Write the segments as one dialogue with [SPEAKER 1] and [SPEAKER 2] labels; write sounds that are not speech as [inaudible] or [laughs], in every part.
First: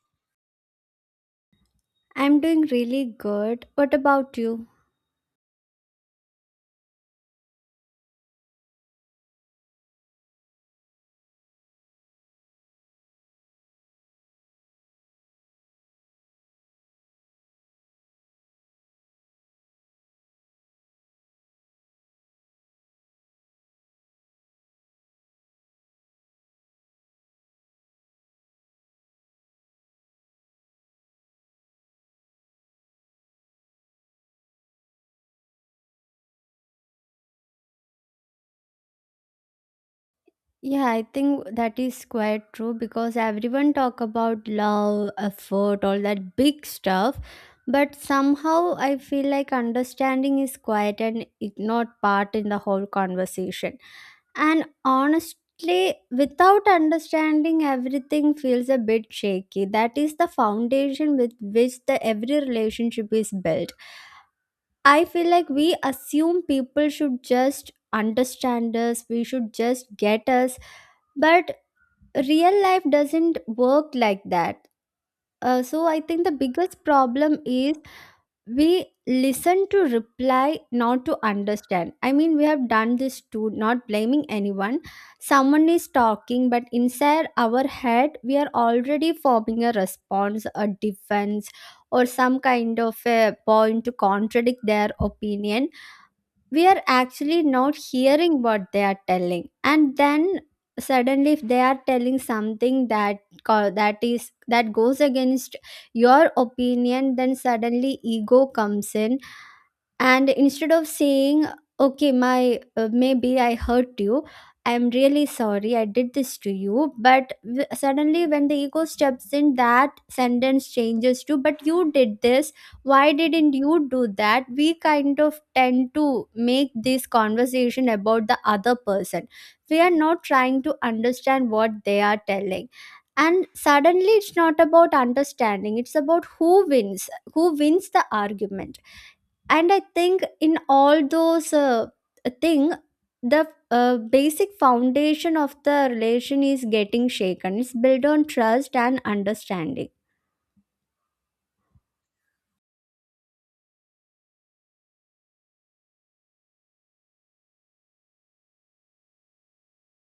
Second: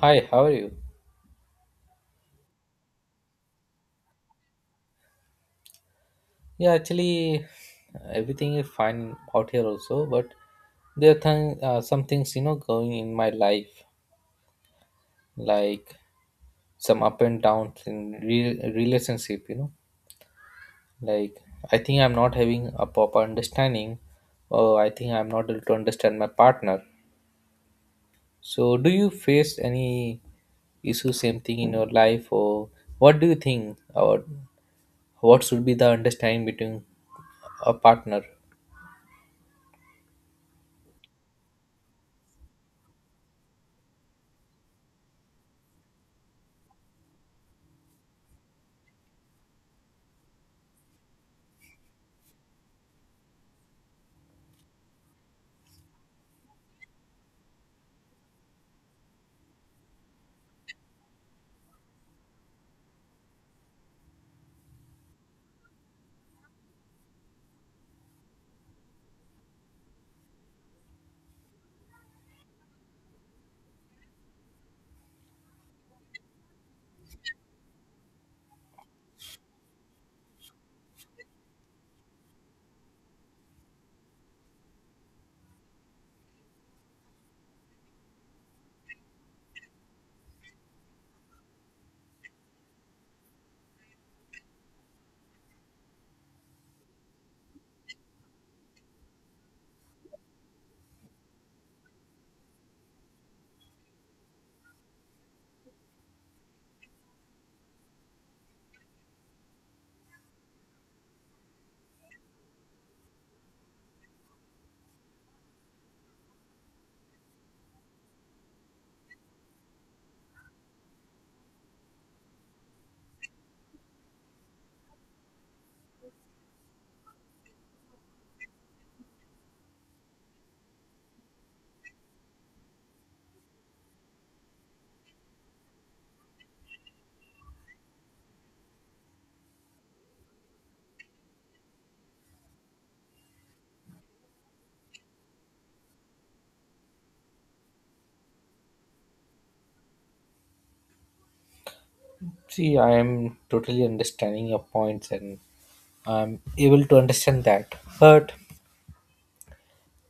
[SPEAKER 1] Hi, how are you?
[SPEAKER 2] I'm doing really good. What about you?
[SPEAKER 1] Yeah, actually, everything is fine out here also, but there are some things you know going in my life, like some up and downs in relationship. You know, like I think I'm not having a proper understanding, or I think I'm not able to understand my partner. So, do you face any issue, same thing in your life, or what do you think, or what should be the understanding between a partner?
[SPEAKER 2] Yeah, I think that is quite true because everyone talk about love, effort, all that big stuff, but somehow I feel like understanding is quite an ignored part in the whole conversation. And honestly, without understanding, everything feels a bit shaky. That is the foundation with which the every relationship is built. I feel like we assume people should just understand us, we should just get us, but real life doesn't work like that. So I think the biggest problem is we listen to reply, not to understand. I mean, we have done this too, not blaming anyone. Someone is talking, but inside our head, we are already forming a response, a defense, or some kind of a point to contradict their opinion. We are actually not hearing what they are telling, and then suddenly if they are telling something that co- that is that goes against your opinion, then suddenly ego comes in. And instead of saying okay, my maybe I hurt you, I'm really sorry I did this to you, but suddenly when the ego steps in, that sentence changes to but you did this, why didn't you do that. We kind of tend to make this conversation about the other person. We are not trying to understand what they are telling, and suddenly it's not about understanding, it's about who wins the argument. And I think in all those thing, the basic foundation of the relation is getting shaken. It's built on trust and understanding.
[SPEAKER 1] See, I am totally understanding your points and I'm able to understand that. But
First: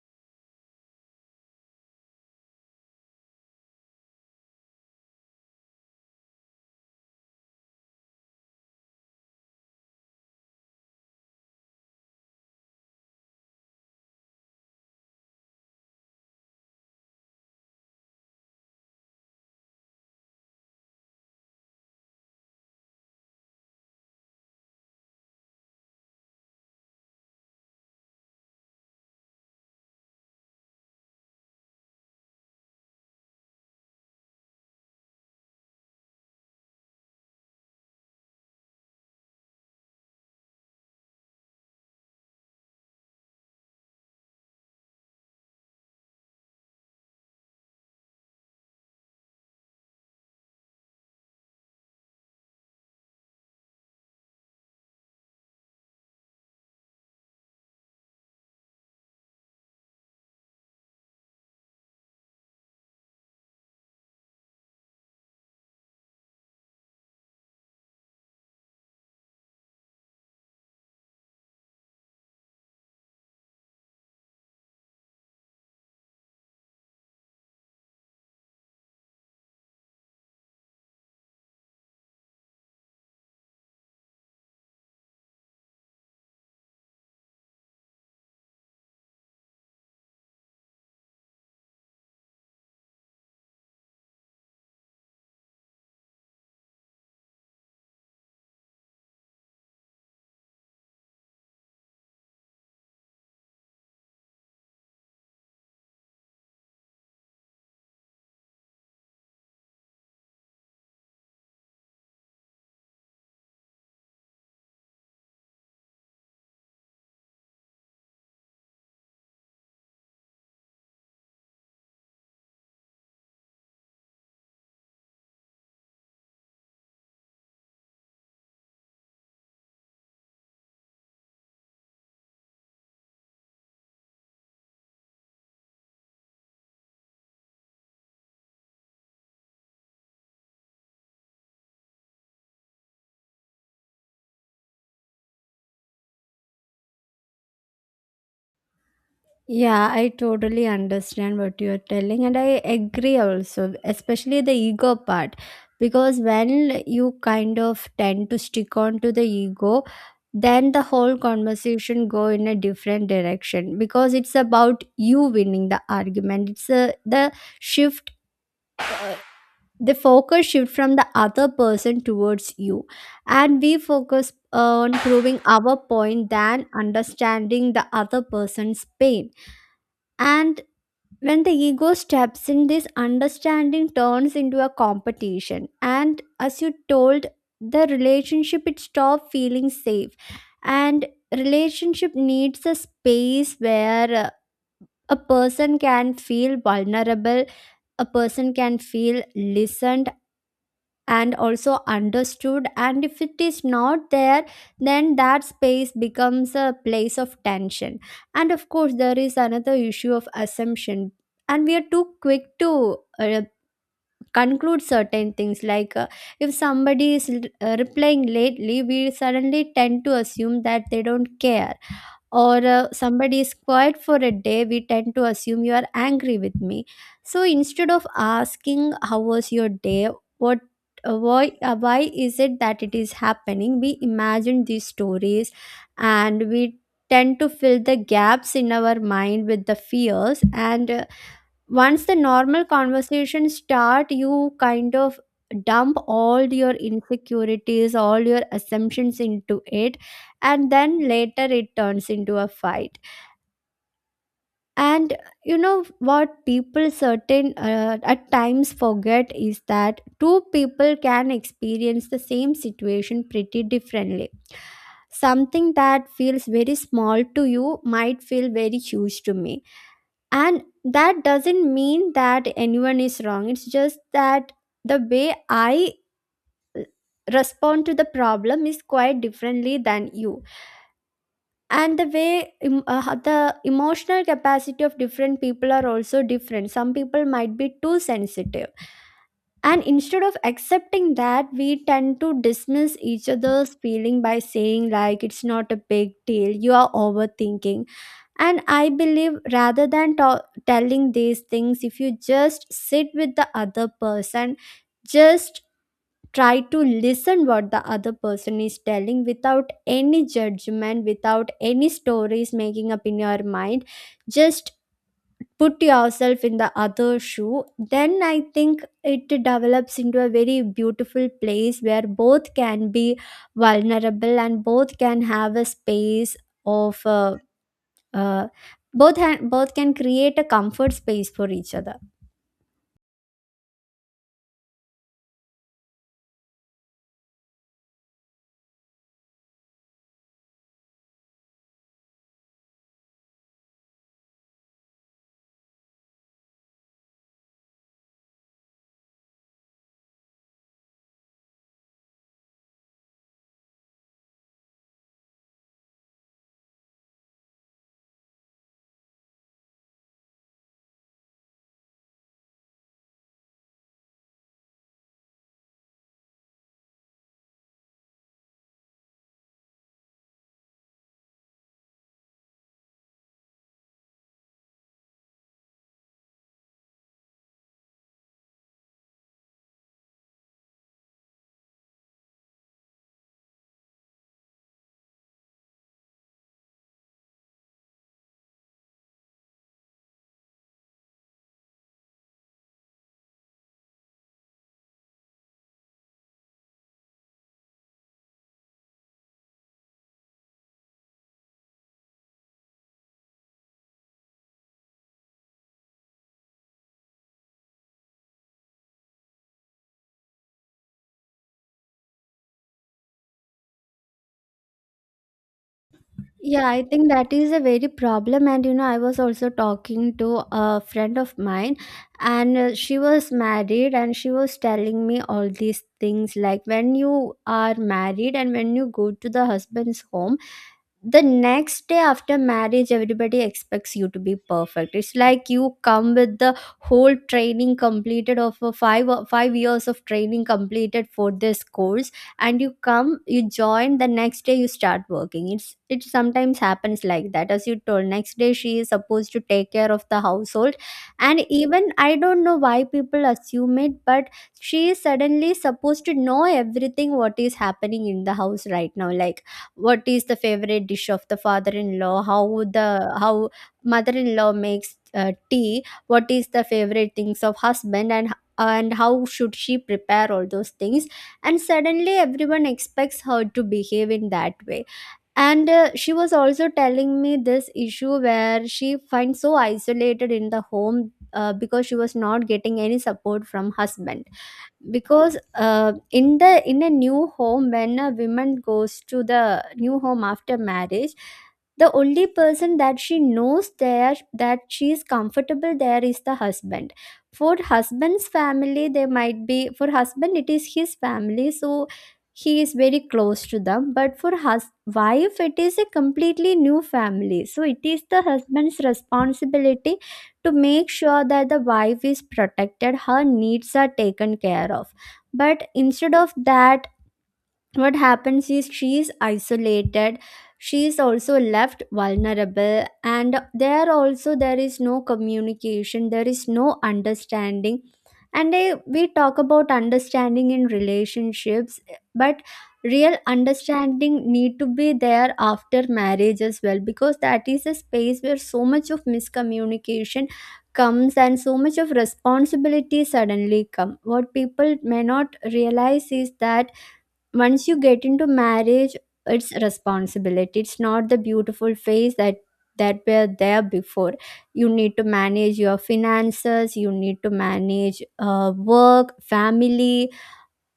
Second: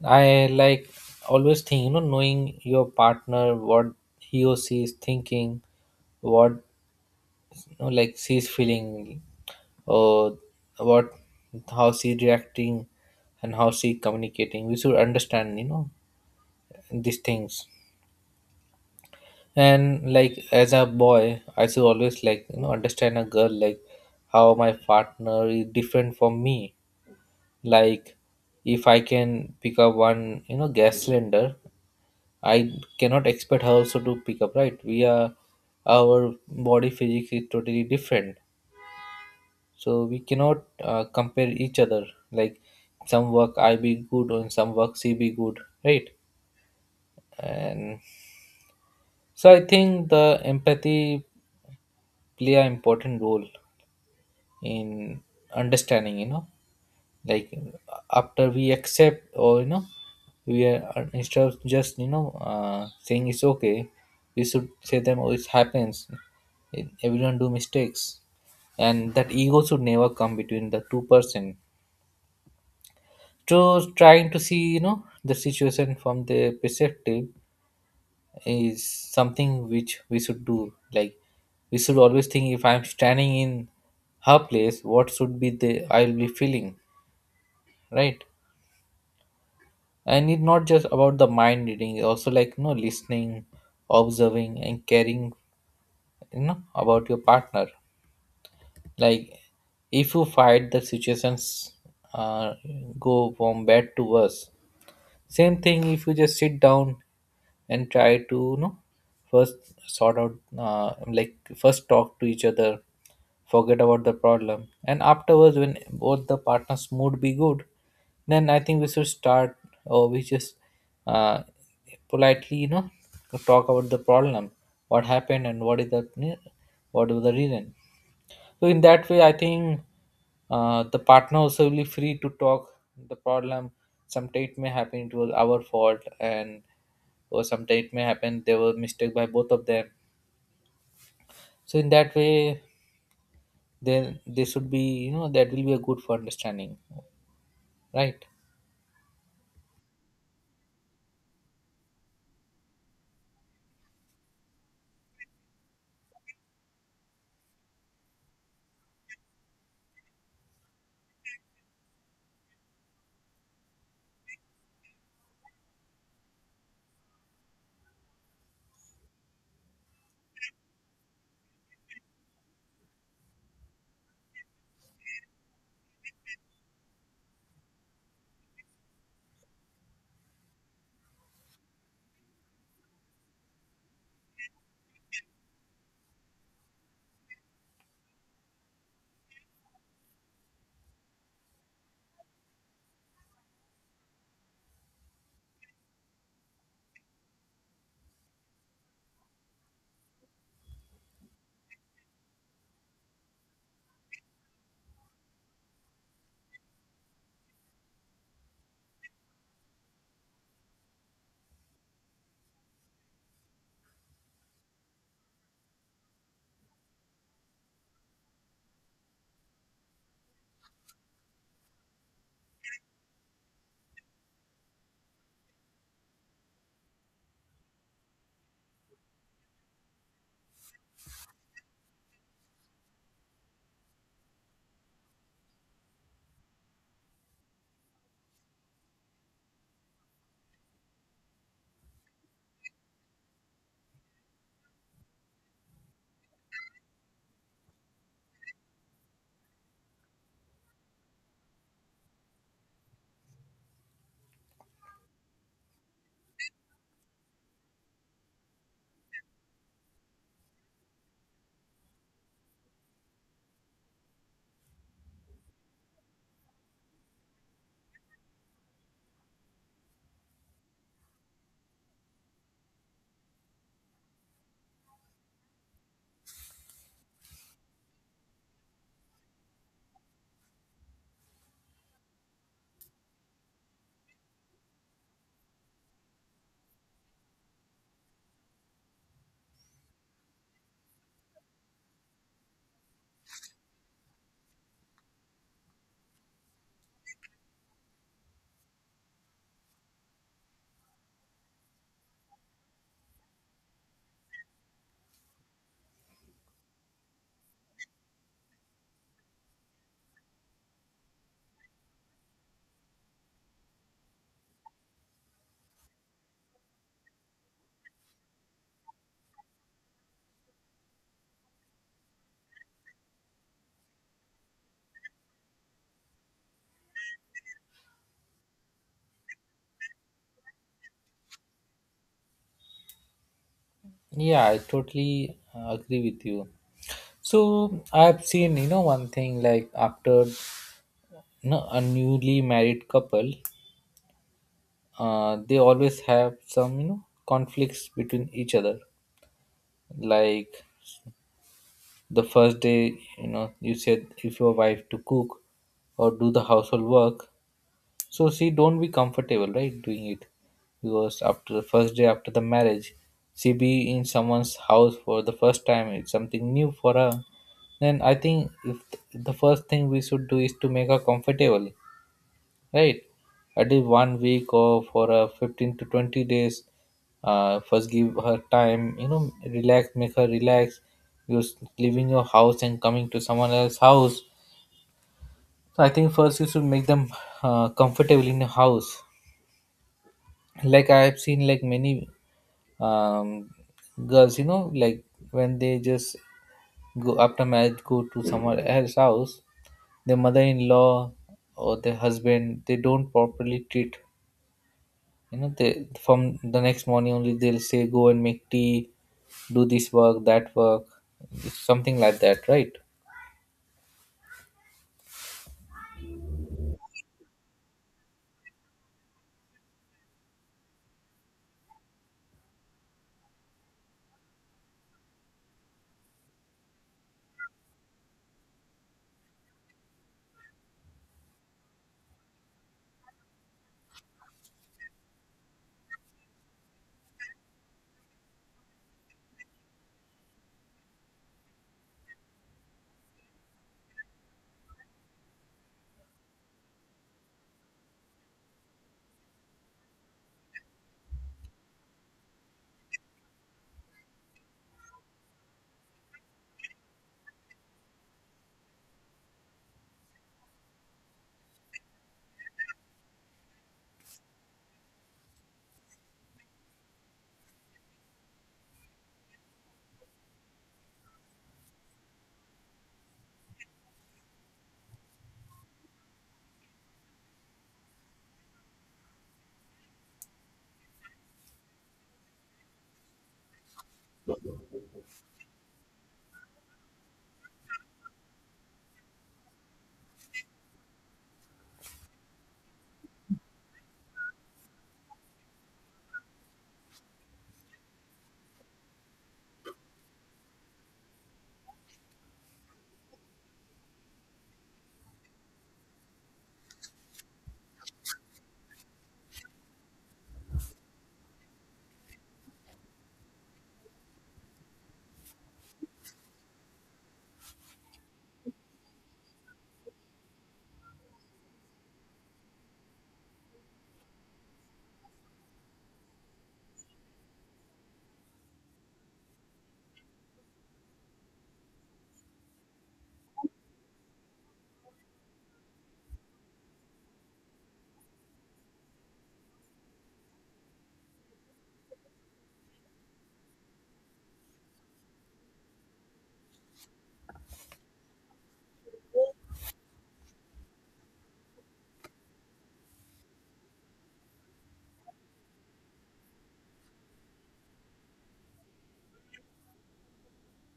[SPEAKER 1] I like always think, you know, knowing your partner, what he or she is thinking, what you know, like she's feeling, or what how she reacting and how she communicating. We should understand, you know, these things. And like as a boy, I should always like you know understand a girl, like how my partner is different from me. Like if I can pick up one you know gas cylinder, I cannot expect her also to pick up, right? We are, our body physics is totally different, so we cannot compare each other. Like some work I be good and some work she be good, right? And so I think the empathy play an important role in understanding, you know, like after we accept, or you know, we are, instead of just you know saying it's okay, we should say them, oh it happens. Everyone do mistakes and that ego should never come between the two person. So trying to see you know the situation from the perspective is something which we should do. Like we should always think, if I'm standing in her place what should be the I'll be feeling, right? And it's not just about the mind reading also, like you know, listening, observing and caring you know about your partner. Like if you fight the situations, uh, go from bad to worse. Same thing if you just sit down and try to you know first sort out, like first talk to each other, forget about the problem, and afterwards when both the partners' mood be good, then I think we should start, or we just uh, politely you know talk about the problem, what happened and what is the reason. So in that way, I think the partner also will be free to talk the problem. Sometimes it may happen it was our fault, and or sometimes it may happen there was mistake by both of them. So in that way, then they should be you know, that will be a good for understanding, right?
[SPEAKER 2] Yeah, I totally understand what you are telling, and I agree also, especially the ego part, because when you kind of tend to stick on to the ego, then the whole conversation go in a different direction because it's about you winning the argument. It's a, the shift uh, the focus shift from the other person towards you, and we focus on proving our point than understanding the other person's pain. And when the ego steps in, this understanding turns into a competition, and as you told, the relationship it stopped feeling safe. And relationship needs a space where a person can feel vulnerable, a person can feel listened, and also understood. And if it is not there, then that space becomes a place of tension. And of course there is another issue of assumption, and we are too quick to conclude certain things, like if somebody is replying lately, we suddenly tend to assume that they don't care, or somebody is quiet for a day, we tend to assume you are angry with me. So instead of asking how was your day, what why is it that it is happening? We imagine these stories, and we tend to fill the gaps in our mind with the fears. And once the normal conversation start, you kind of dump all your insecurities, all your assumptions into it, and then later it turns into a fight. And you know what people certain at times forget is that two people can experience the same situation pretty differently. Something that feels very small to you might feel very huge to me, and that doesn't mean that anyone is wrong. It's just that the way I respond to the problem is quite differently than you. And the way the emotional capacity of different people are also different. Some people might be too sensitive, and instead of accepting that, we tend to dismiss each other's feeling by saying like it's not a big deal, you are overthinking. And I believe rather than telling these things, if you just sit with the other person, just try to listen what the other person is telling, without any judgment, without any stories making up in your mind. Just put yourself in the other shoe. Then I think it develops into a very beautiful place where both can be vulnerable and both can have a space of uh, uh, both can create a comfort space for each other.
[SPEAKER 1] Yeah, I totally agree with you. So I've seen you know one thing, like after you know, a newly married couple, they always have some you know conflicts between each other. Like the first day, you know, you said if your wife to cook or do the household work, so she don't be comfortable, right, doing it? Because after the first day after the marriage, she be in someone's house for the first time, it's something new for her. Then I think if, the first thing we should do is to make her comfortable. Right. I did 1 week or for 15 to 20 days. First, give her time, you know, relax, make her relax. You're leaving your house and coming to someone else's house. So, I think first you should make them comfortable in your house. Like, I have seen like many um, girls, you know, like when they just go after marriage, go to someone else's house, their mother in law or their husband, they don't properly treat. You know, they, from the next morning only they'll say, go and make tea, do this work, that work, something like that, right?
[SPEAKER 2] Yeah, I think that is a very problem. And you know, I was also talking to a friend of mine, and she was married, and she was telling me all these things, like when you are married and when you go to the husband's home, the next day after marriage everybody expects you to be perfect. It's like you come with the whole training completed of a five 5 years of training completed for this course, and you come, you join the next day, you start working. It sometimes happens like that. As you told, next day she is supposed to take care of the household. And even I don't know why people assume it, but she is suddenly supposed to know everything what is happening in the house right now, like what is the favorite dish of the father-in-law, how mother-in-law makes tea, what is the favorite things of husband, and how should she prepare all those things. And suddenly everyone expects her to behave in that way. And she was also telling me this issue where she finds so isolated in the home, because she was not getting any support from husband. Because in the in a new home, when a woman goes to the new home after marriage, the only person that she knows there, that she is comfortable there, is the husband. For husband's family, they might be, for husband it is his family, so he is very close to them. But for hus wife it is a completely new family, so it is the husband's responsibility to make sure that the wife is protected, her needs are taken care of. But instead of that, what happens is she is isolated, she is also left vulnerable, and there also there is no communication, there is no understanding. And we talk about understanding in relationships, but real understanding need to be there after marriage as well, because that is a space where so much of miscommunication comes, and so much of responsibility suddenly come. What people may not realize is that once you get into marriage, it's responsibility, it's not the beautiful face that were there before. You need to manage your finances, you need to manage work, family,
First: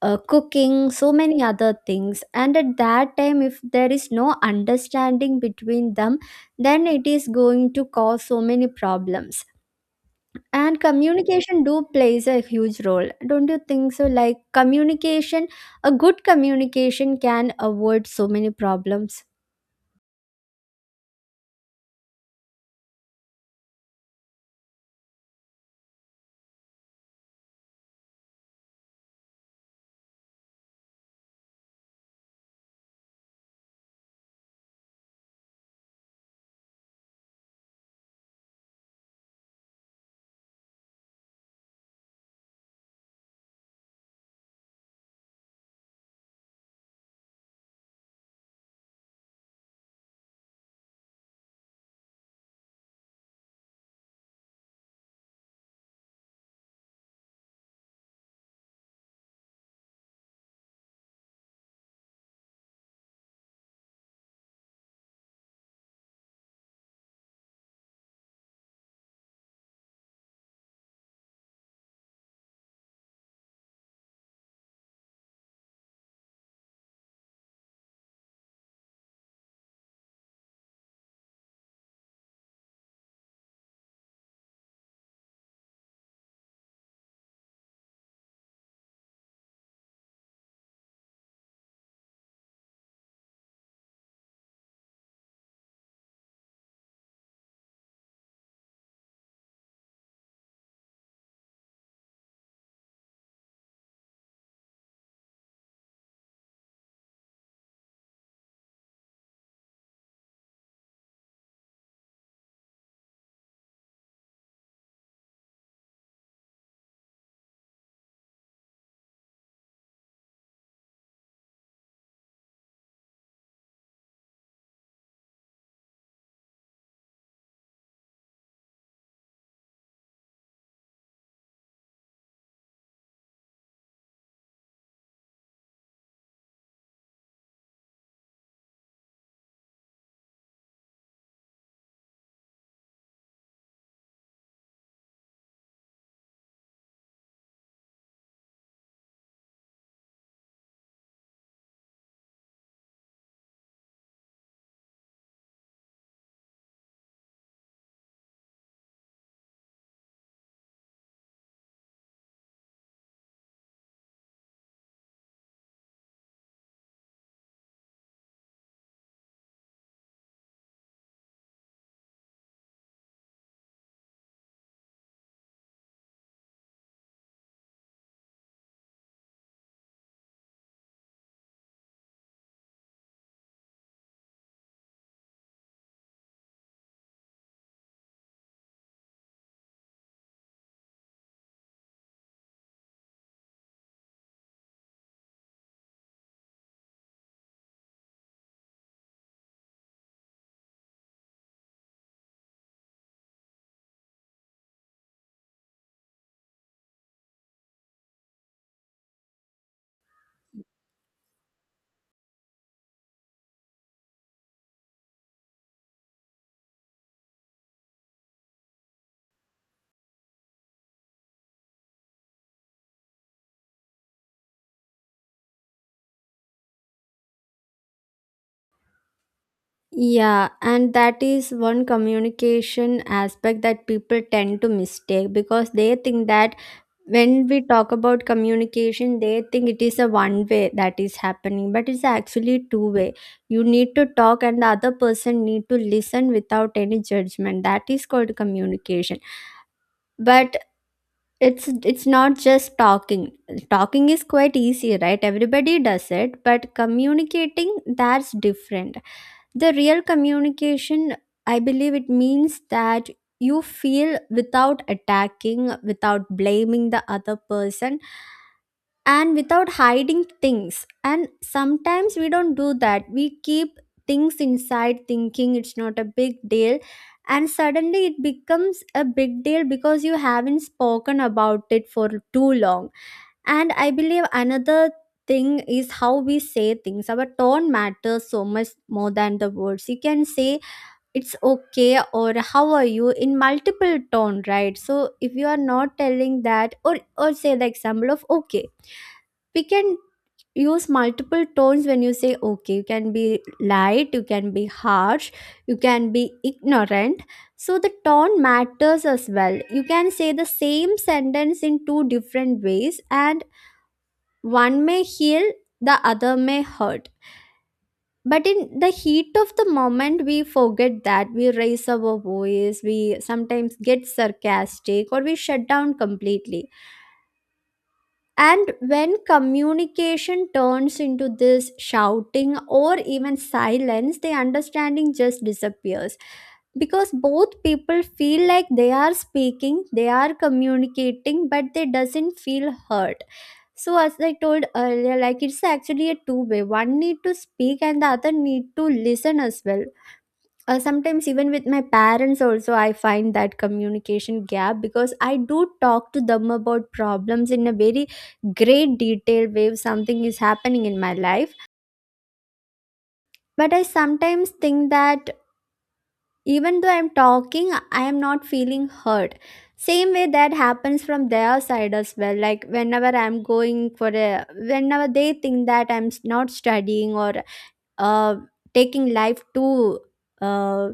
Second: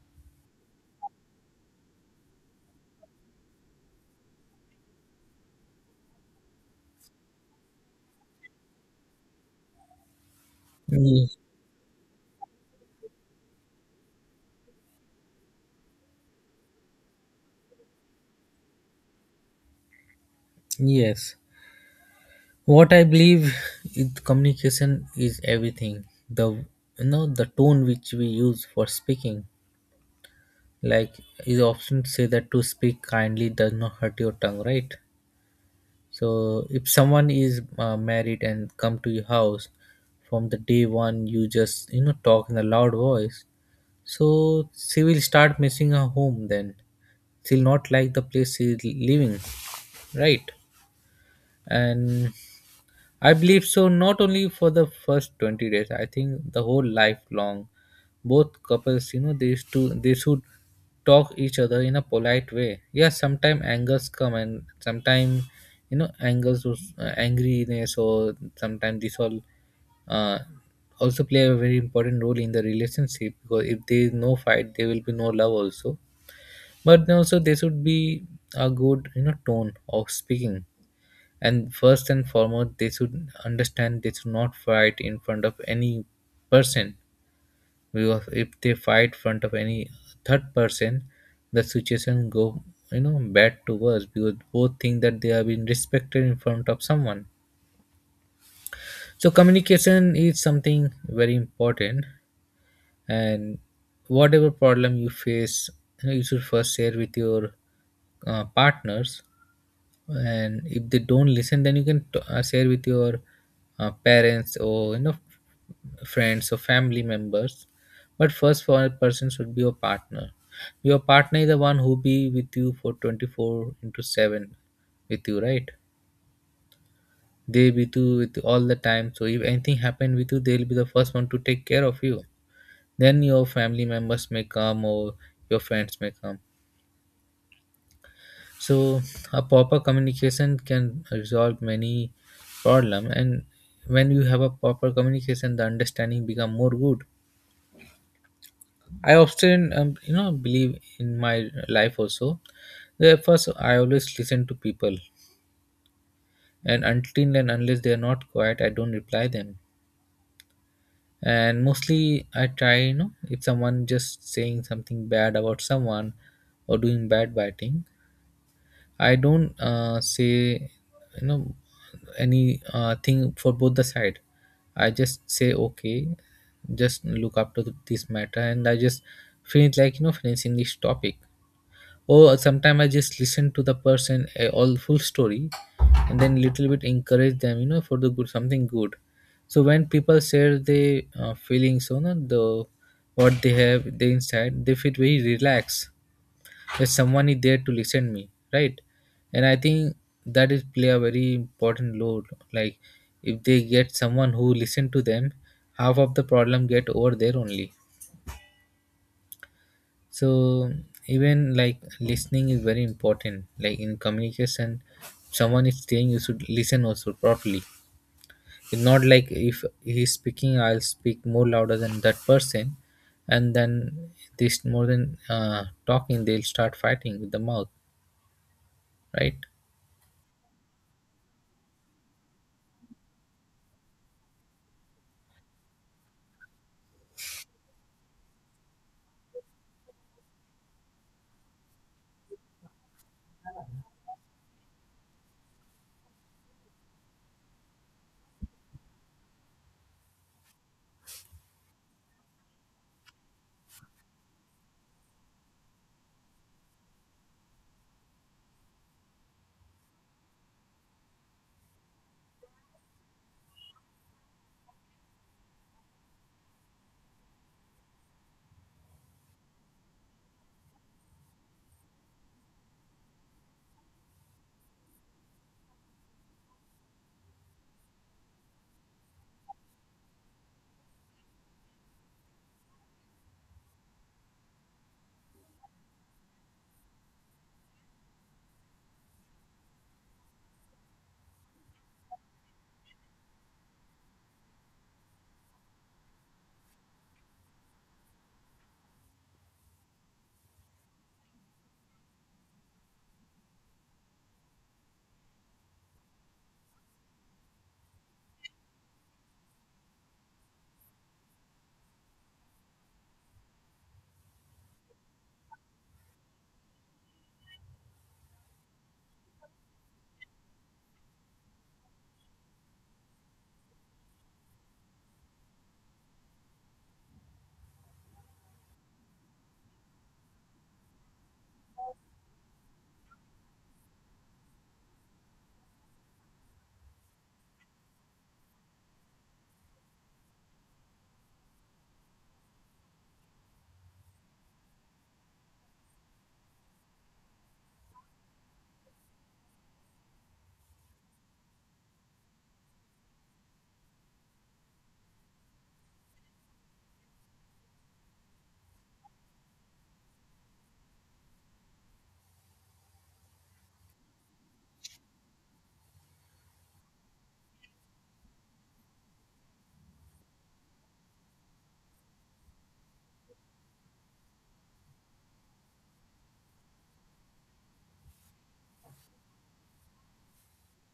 [SPEAKER 2] cooking, so many other things. And at that time if there is no understanding between them, then it is going to cause so many problems. And
[SPEAKER 1] Ye-
[SPEAKER 2] communication do plays a huge role, don't you think so? Like communication, a good communication can avoid so many problems.
[SPEAKER 1] Yes. What I believe is communication is everything. The you know the tone which we use for speaking. Like is often say that to speak kindly does not hurt your tongue, right? So if someone is married and come to your house, from the day one you just you know talk in a loud voice. So she will start missing her home then. She'll not like the place she's living, right? And I believe so, not only for the first 20 days, I think the whole lifelong. Both couples, you know, they, used to, they should talk each other in a polite way. Yeah, sometimes angers come, and sometimes, you know, angers, angriness, or sometimes this all uh, also play a very important role in the relationship, because if there is no fight, there will be no love also. But then also there should be a good, you know, tone of speaking, and first and foremost they should understand they should not fight in front of any person. Because if they fight front of any third person, the situation go you know bad to worse, because both think that they have been respected in front of someone. So communication is something very important, and whatever problem you face, you, know, you should first share with your partners, and if they don't listen, then you can share with your parents, or you know, friends or family members. But first for a person should be your partner. Your partner is the one who be with you for 24 into 7 with you, right? They with you all the time. So if anything happen with you they'll be the first one to take care of you. Then your family members may come, or your friends may come. So a proper communication can resolve many problem, and when you have a proper communication the understanding become more good. I often you know believe in my life also that first I always listen to people, and until and unless they are not quiet I don't reply them. And mostly I try, you know, if someone just saying something bad about someone, or doing bad biting, I don't say you know any thing for both the side. I just say okay, just look up to this matter, and I just finish like you know finishing this topic. Or sometimes I just listen to the person all full story, and then little bit encourage them you know for the good something good. So when people share their feelings, you know the what they have they inside, they feel very relaxed if someone is there to listen me, right? And I think that is play a very important role, like if they get someone who listen to them, half of the problem get over there only. So even like listening is very important, like in communication, someone is saying you should listen also properly. It's not like if he's speaking I'll speak more louder than that person, and then this, more than talking they'll start fighting with the mouth, right?
[SPEAKER 2] Yeah, and that is one communication aspect that people tend to mistake, because they think that when we talk about communication, they think it is a one way that is happening, but it's actually two way. You need to talk and the other person need to listen without any judgment. That is called communication. But it's not just talking. Talking is quite easy, right? Everybody does it. But communicating, that's different. The real communication, I believe it means that you feel without attacking, without blaming the other person, and without hiding things. And sometimes we don't do that, we keep things inside thinking it's not a big deal, and suddenly it becomes a big deal because you haven't spoken about it for too long. And I believe another thing is how we say things. Our tone matters so much more than the words. You can say it's okay or how are you in multiple tone, right? So if you are not telling that, or say the example of okay, we can use multiple tones. When you say okay, you can be light, you can be harsh, you can be ignorant. So the tone matters as well. You can say the same sentence in two different ways, and one may heal, the other may hurt. But in the heat of the moment we forget that. We raise our voice, we sometimes get sarcastic, or we shut down completely. And when communication turns into this shouting or even silence, the understanding just disappears because both people feel like they are speaking, they are communicating, but they doesn't feel heard. So as I told earlier, like it's actually a two way. One need to speak and the other need to listen as well. Sometimes even with my parents also I find that communication gap, because I do talk to them about problems in a very great detail way if something is happening in my life. But I sometimes think that even though I'm talking, I am not feeling heard. Same way that happens from their side as well. Like whenever I'm going for a whenever they think that not studying or uh, taking life too uh,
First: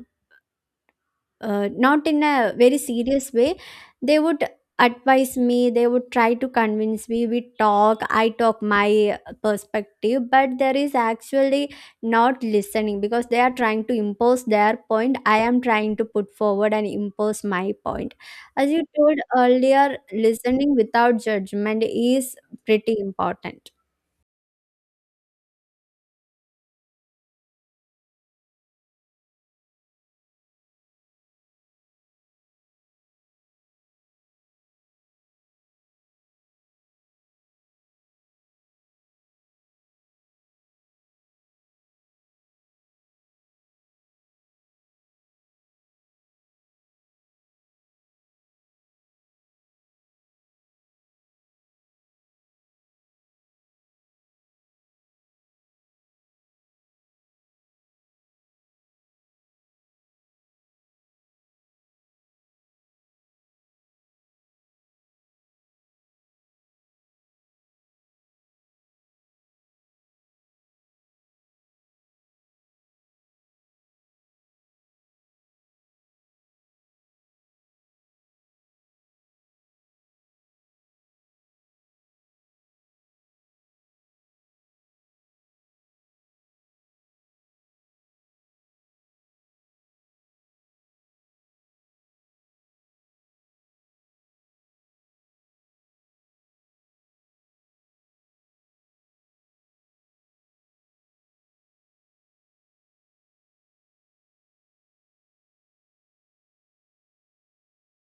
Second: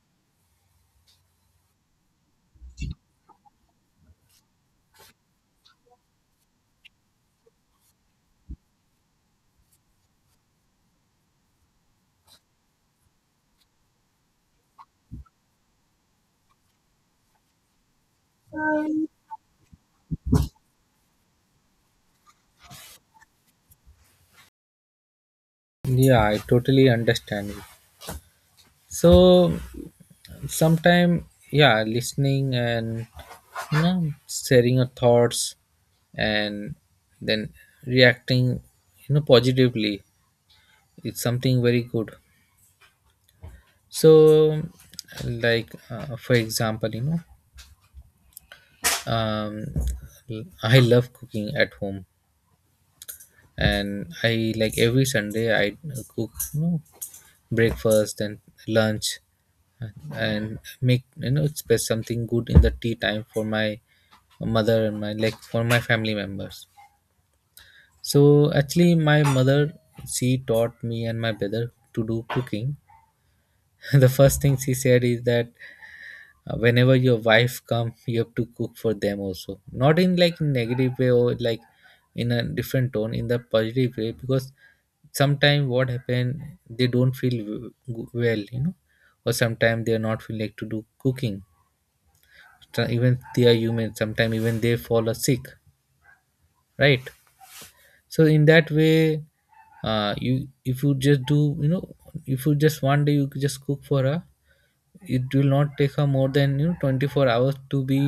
[SPEAKER 2] not in a very serious way, they would advise me, they would try to convince me, we talk, I talk my perspective, but there is actually not listening because they are trying to impose their point, I am trying to put forward and impose my point. As you told earlier, listening without judgment is pretty important.
[SPEAKER 1] Yeah, I totally understand it. So sometime, yeah, listening and you know sharing your thoughts, and then reacting you know positively, it's something very good. So like for example you know, um, I love cooking at home, and I like every sunday I cook you know breakfast and lunch, and make you know it's something good in the tea time for my mother and my, like for my family members. So actually my mother, she taught me and my brother to do cooking [laughs] the first thing she said is that, whenever your wife come you have to cook for them also, not in like negative way or like in a different tone, in the positive way. Because sometimes what happen, they don't feel well, you know, or sometimes they are not feel like to do cooking. So even they are human, sometimes even they fall a sick, right? So in that way, you, if you just do you know, if you just 1 day you just cook for her, it will not take her more than you know 24 hours to be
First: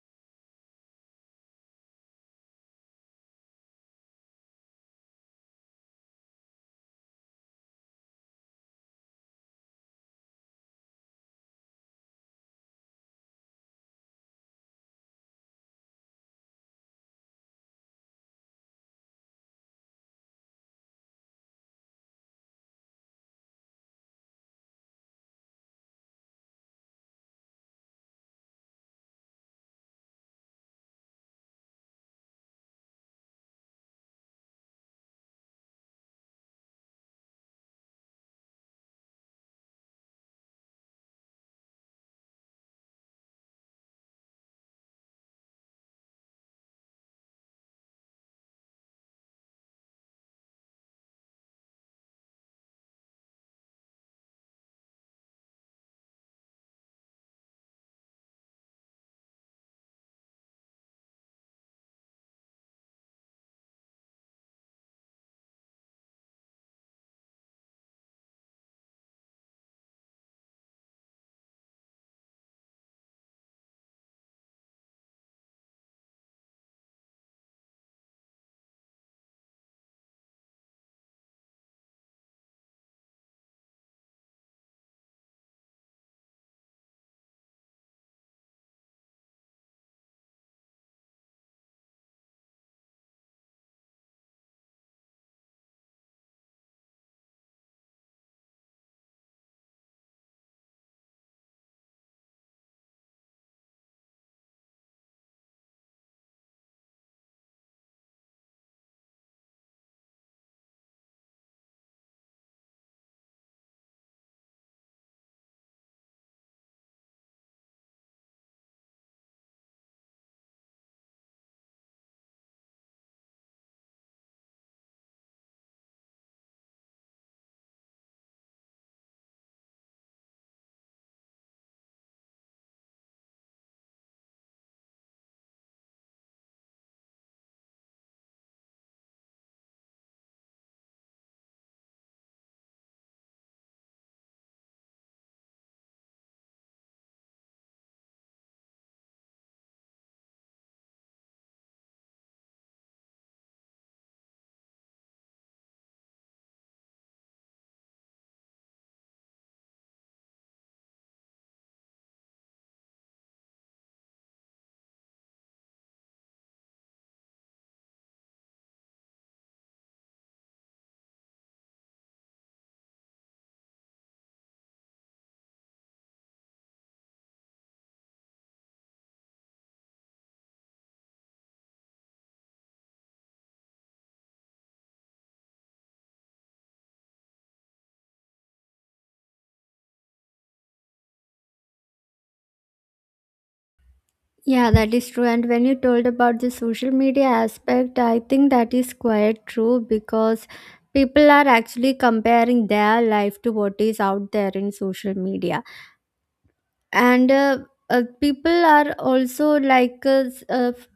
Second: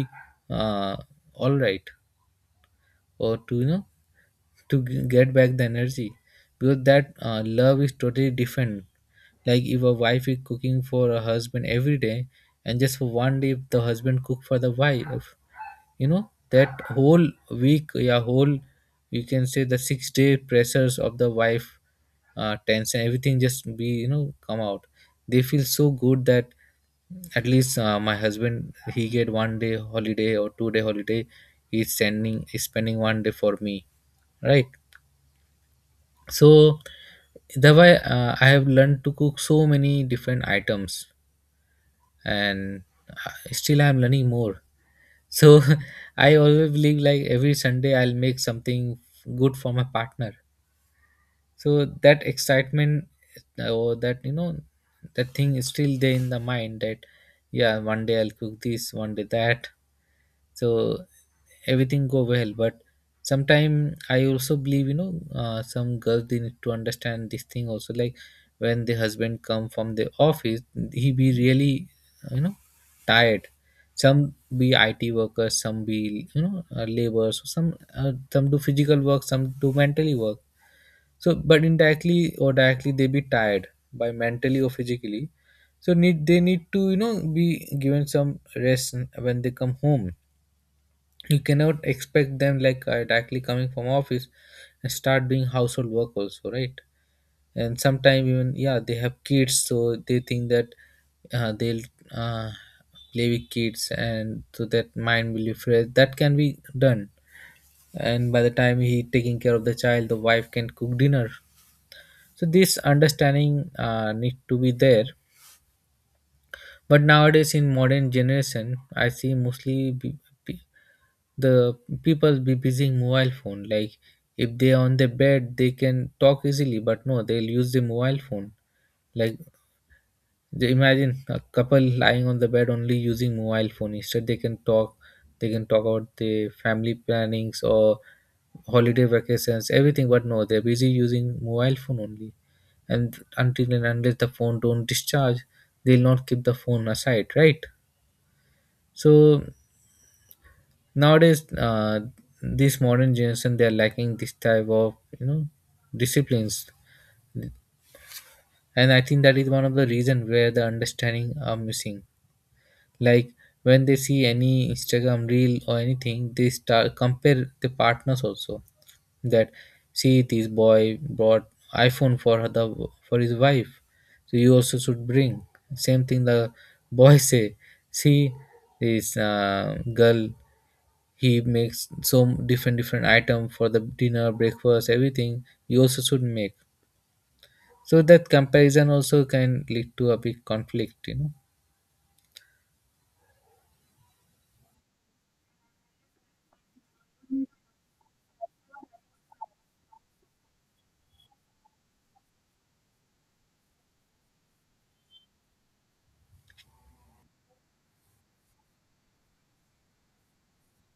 [SPEAKER 1] uh, all right, or to you know to get back the energy, because that love is totally different. Like if a wife is cooking for a husband every day, and just for 1 day if the husband cook for the wife, you know that whole week, yeah whole, you can say the 6 day pressures of the wife, tension everything just be you know come out. They feel so good that at least my husband he get 1 day holiday or 2 day holiday, he's sending he's spending 1 day for me, right? So that way I have learned to cook so many different items, and still I'm learning more. So [laughs] I always believe like every sunday I'll make something good for my partner. So that excitement, or that you know, that thing is still there in The mind that, yeah, one day I'll cook this, one day that. So everything go well, but sometime I also believe, you know, some girls they need to understand this thing also, like when the husband come from the office, he be really, you know, tired. Some be IT workers, some be, you know, laborers, some do physical work, some do mentally work. So but indirectly or directly they be tired, by mentally or physically. So need, they need to, you know, be given some rest when they come home. You cannot expect them like directly coming from office and start doing household work also, right? And sometimes, even yeah, they have kids, so they think that they'll uh, play with kids and so that mind will be fresh, that can be done. And by the time he taking care of the child, the wife can cook dinner. So this understanding need to be there. But nowadays in modern generation, I see mostly be- the people be busy in mobile phone. Like if they are on the bed they can talk easily, but no, they'll use the mobile phone. Like they imagine a couple lying on the bed only using mobile phone, instead they can talk. They can talk about the family plannings or holiday vacations, everything, but no, they're busy using mobile phone only. And until and unless the phone don't discharge, they'll not keep the phone aside, right? So nowadays, this modern generation, they are lacking this type of, you know, disciplines. And I think that is one of the reason where the understanding are missing. Like when they see any Instagram reel or anything, they start compare the partners also. That, see, this boy brought iPhone for her, the, for his wife, so you also should bring same thing. The boy [laughs] say, see, this girl, he makes so different different item for the dinner, breakfast, everything, you also should make. So that comparison also can lead to a big conflict, you know.
[SPEAKER 2] Yeah, that is true. And when you told about the social media aspect, I think that is quite true because people are actually comparing their life to what is out there in social media, and people are also like,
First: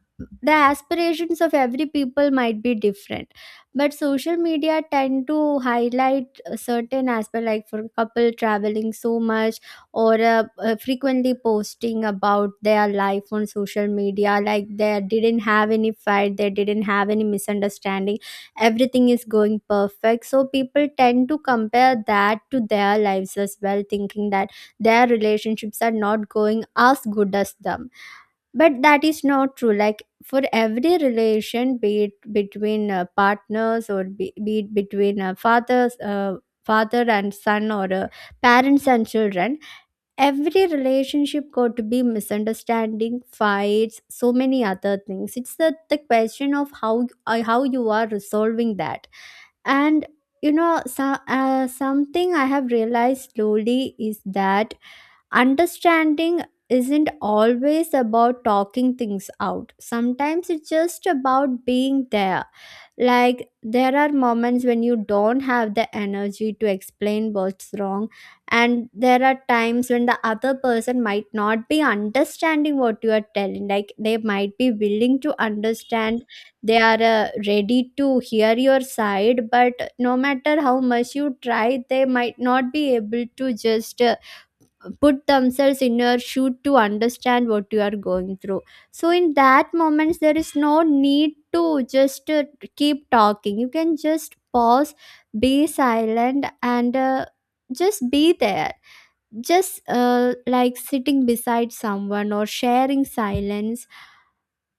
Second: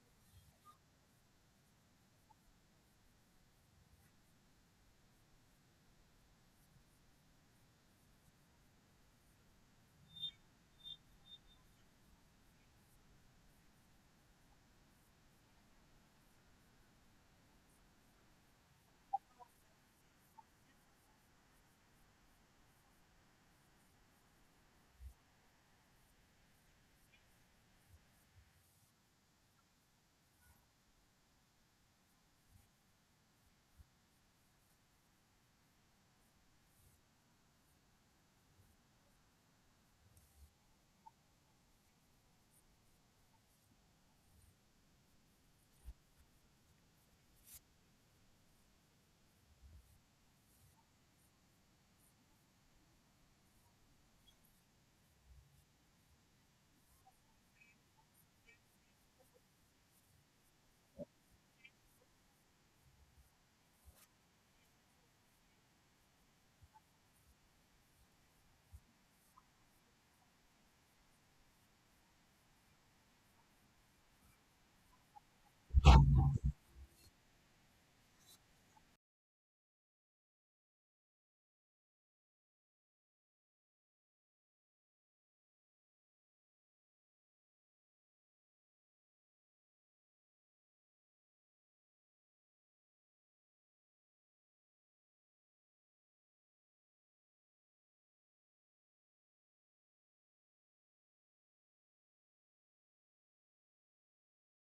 [SPEAKER 2] the aspirations of every people might be different, but social media tend to highlight a certain aspect, like for couple traveling so much or frequently posting about their life on social media like they didn't have any fight, they didn't have any misunderstanding, everything is going perfect. So people tend to compare that to their lives as well, thinking that their relationships are not going as good as them. But that is not true. Like for every relation, be it between partners, or be it between father and son, or parents and children, every relationship got to be misunderstanding, fights, so many other things. It's the question of how you are resolving that. And you know, so, something I have realized slowly is that understanding isn't always about talking things out. Sometimes it's just about being there. Like, there are moments when you don't have the energy to explain what's wrong, and there are times when the other person might not be understanding what you are telling. Like, they might be willing to understand, they are ready to hear your side, but no matter how much you try, they might not be able to just. Put themselves in your shoe to understand what you are going through. So in that moments, there is no need to just keep talking. You can just pause, be silent, and just be there, just like sitting beside someone or sharing silence,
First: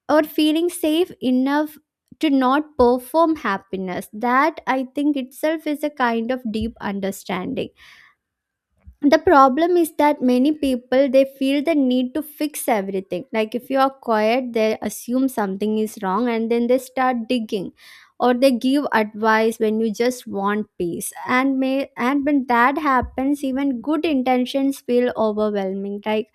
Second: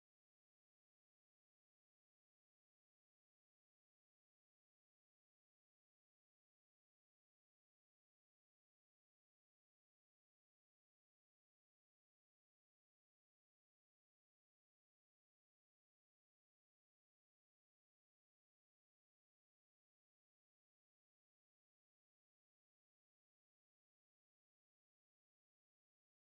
[SPEAKER 2] or feeling safe enough to not perform happiness. That, I think, itself is a kind of deep understanding. The problem is that many people, they feel the need to fix everything. Like if you are quiet, they assume something is wrong and then they start digging, or they give advice when you just want peace. And may— and when that happens, even good intentions feel overwhelming. Like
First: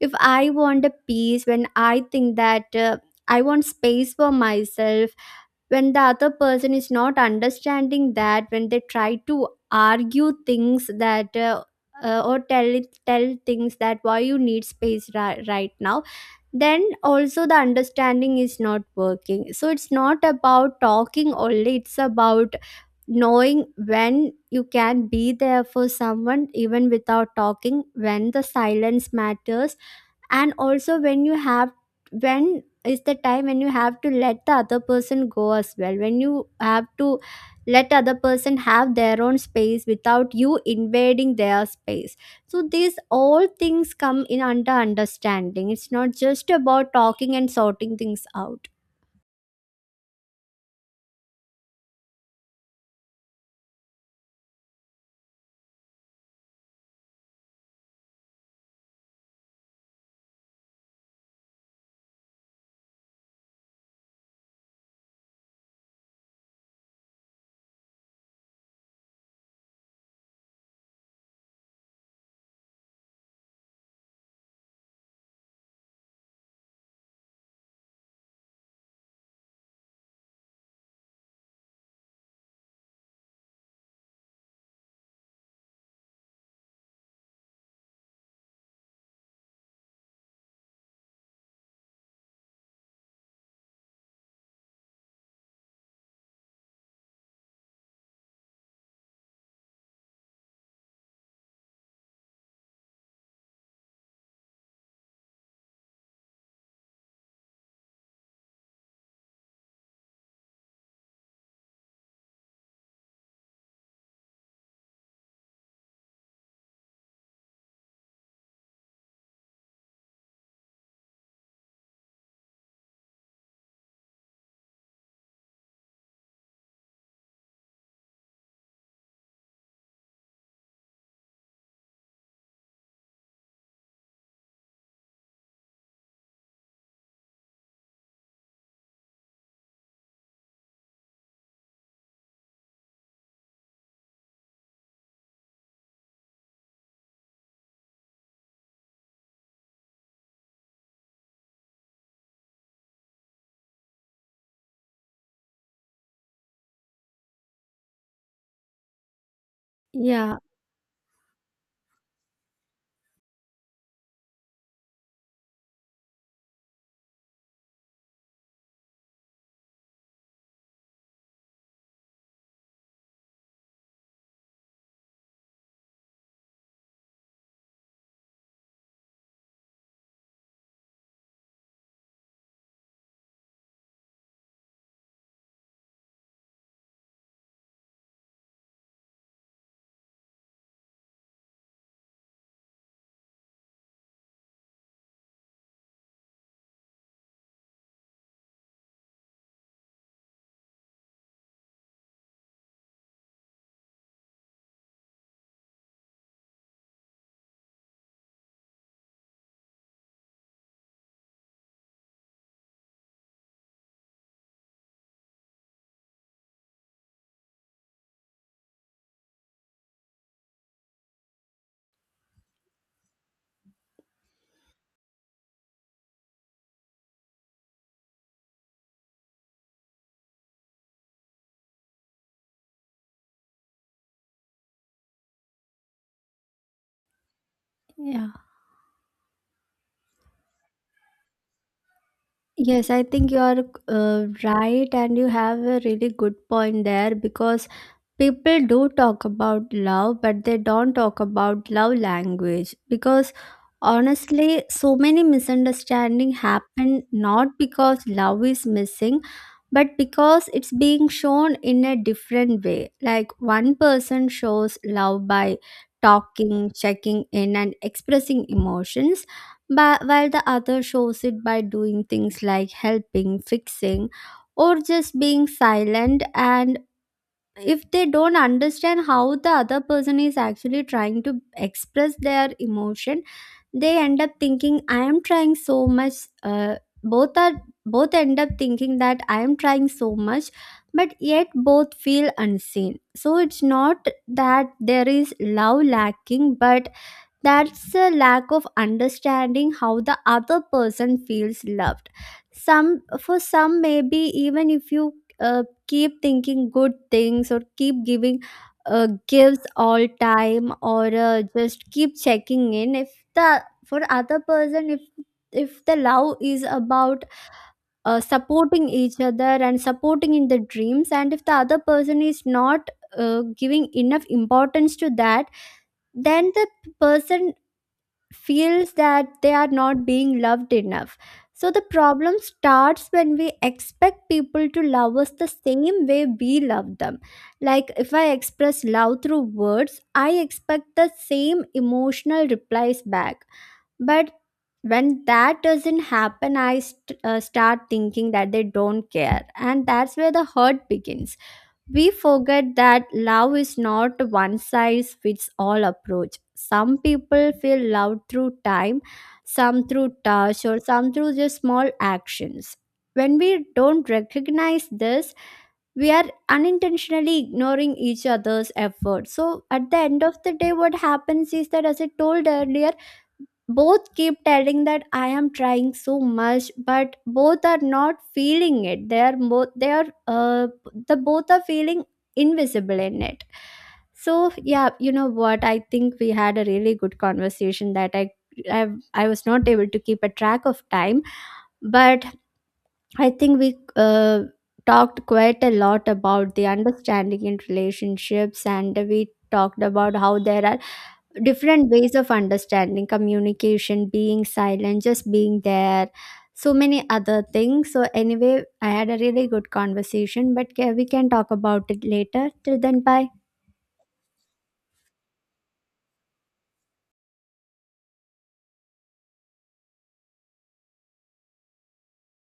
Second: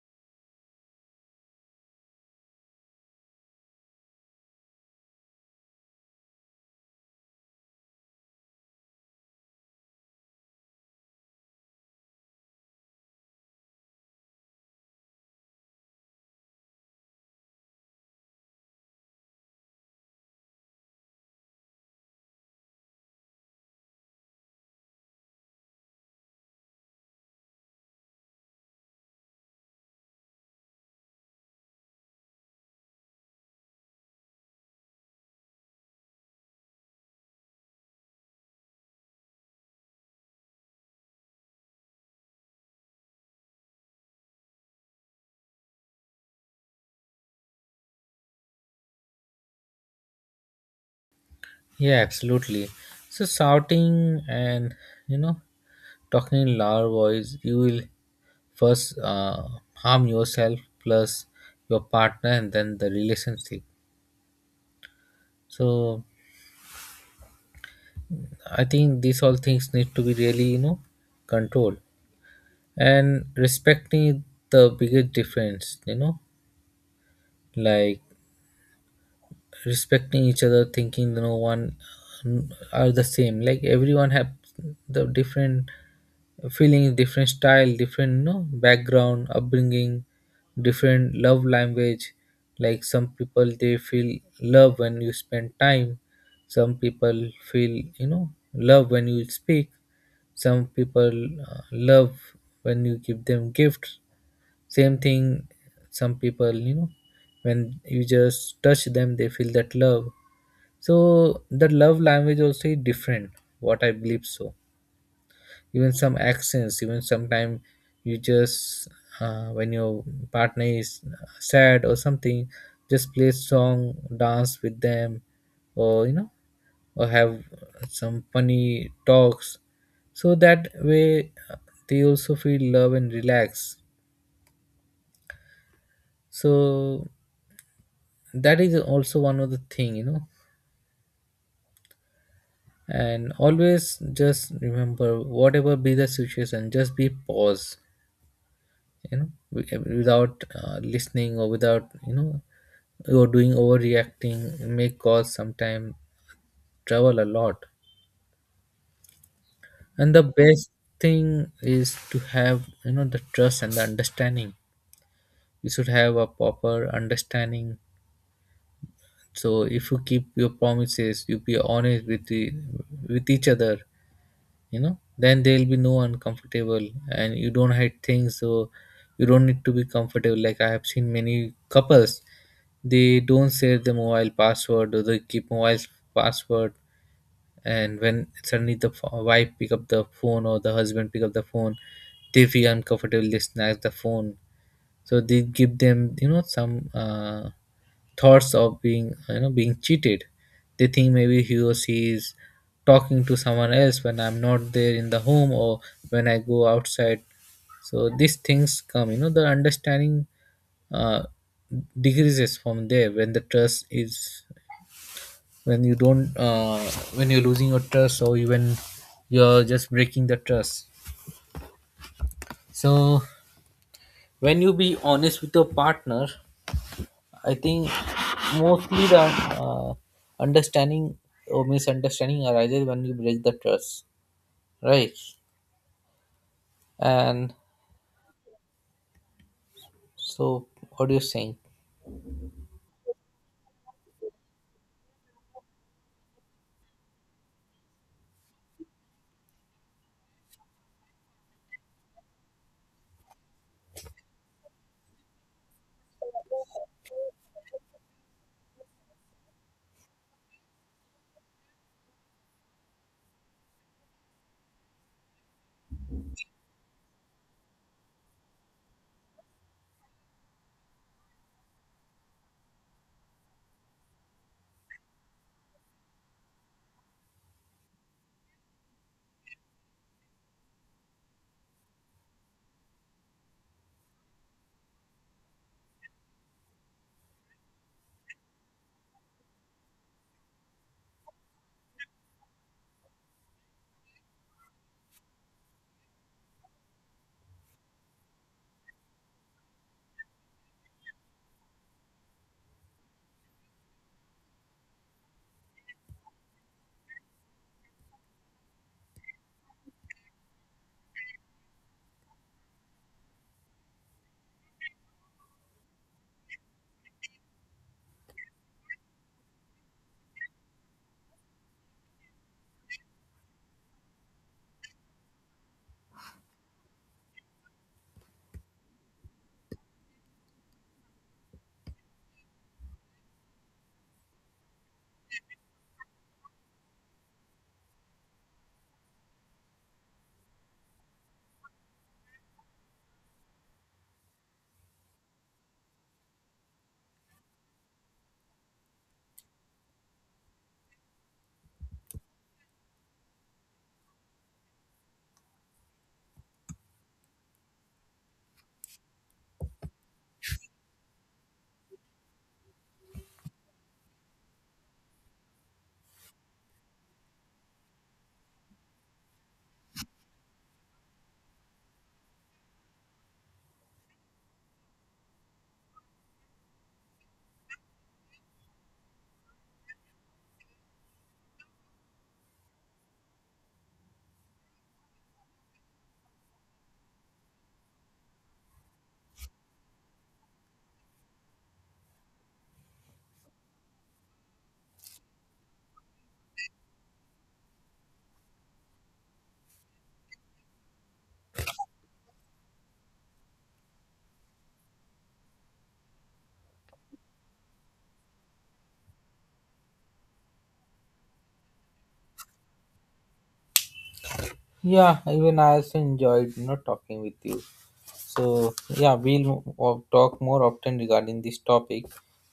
[SPEAKER 2] if I want a peace, when I think that I want space for myself, when the other person is not understanding that, when they try to argue things that or tell things that why you need space right now, then also the understanding is not working. So it's not about talking only, it's about knowing when you can be there for someone even without talking, when the silence matters, and also when you have— when is the time when you have to let the other person go as well, when you have to let other person have their own space without you invading their space. So these all things come in under understanding. It's not just about talking and sorting things out.
[SPEAKER 1] Yeah, absolutely. So shouting and, you know, talking in loud voice, you will first harm yourself, plus your partner, and then the relationship. So I think these all things need to be really, you know, controlled. And respecting, the biggest difference, you know, like respecting each other, thinking that no one uh, are the same, like everyone have the different feeling, different style, different, you know, background, upbringing, different love language. Like some people they feel love when you spend time, some people feel, you know, love when you speak, some people love when you give them gifts. Same thing, some people, you know, when you just touch them they feel that love. So the love language also is different, what I believe. So even some accents, even sometimes you just when your partner is sad or something, just play song, dance with them, or you know, or have some funny talks. So that way they also feel love and relax. So that is also one of the thing, you know. And always just remember, whatever be the situation, just be pause, you know, without listening or without, you know, you're doing overreacting, may cause sometime trouble a lot. And the
[SPEAKER 2] Yeah.
[SPEAKER 1] best thing is to have, you know, the trust and the understanding. You should have a proper understanding. So if you keep your promises, you be honest with the, with each other, you know, then there'll be no uncomfortable and you don't hide things. So you don't need to be comfortable. Like I have seen many couples, they don't save the mobile password, or they keep mobile password, and when suddenly the wife pick up the phone or the husband pick up the phone, they feel uncomfortable, they snatch the phone. So they give them, you know, some thoughts of being, you know, being cheated. They think maybe he or she is talking to someone else when I'm not there in the home, or when I go outside. So these things come, you know, the understanding uh, decreases from there, when the trust is, when you don't when you're losing your trust, or even you're just breaking the trust. So when you be honest with your partner, I think mostly the uh, understanding or misunderstanding arises when you break the trust, right? And
[SPEAKER 2] Yeah.
[SPEAKER 1] so, what do you think?
[SPEAKER 2] Yes, I think you are right, and you have a really good point there because people do talk about love but they don't talk about love language, because honestly so many misunderstanding happen not because love is missing, but because it's being shown in a different way. Like one person shows love by talking, checking in, and expressing emotions, but while the other shows it by doing things like helping, fixing, or just being silent. And if they don't understand how the other person is actually trying to express their emotion, they end up thinking I am trying so much. Uh, both are both end up thinking that I am trying so much, but yet both feel unseen. So it's not that there is love lacking, but that's a lack of understanding how the other person feels loved. Some— for some, maybe even if you keep thinking good things, or keep giving gifts all time, or just keep checking in, if the— for other person, if the love is about supporting each other and supporting in the dreams, and if the other person is not giving enough importance to that, then the person feels that they are not being loved enough. So the problem starts when we expect people to love us the same way we love them. Like if I express love through words, I expect the same emotional replies back. But when that doesn't happen, I start thinking that they don't care. And that's where the hurt begins. We forget that love is not one size fits all approach. Some people feel loved through time, some through touch, or some through just small actions. When we don't recognize this, we are unintentionally ignoring each other's effort. So at the end of the day, what happens is that, as I told earlier, both keep telling that I am trying so much, but both are not feeling it. They are both— the both are feeling invisible in it. So yeah, you know what, I think we had a really good conversation that i, I was not able to keep a track of time. But I think we talked quite a lot about the understanding in relationships, and we talked about how there are different ways of understanding, communication, being silent, just being there, so many other things. So anyway, I had a really good conversation, but we can talk about it later. Till then, bye.
[SPEAKER 1] Yeah, even I also enjoyed, you know, talking with you. So yeah, we'll talk more often regarding this topic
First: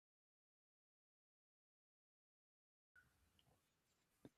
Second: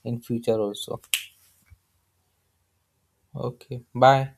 [SPEAKER 1] in future also. Okay, bye.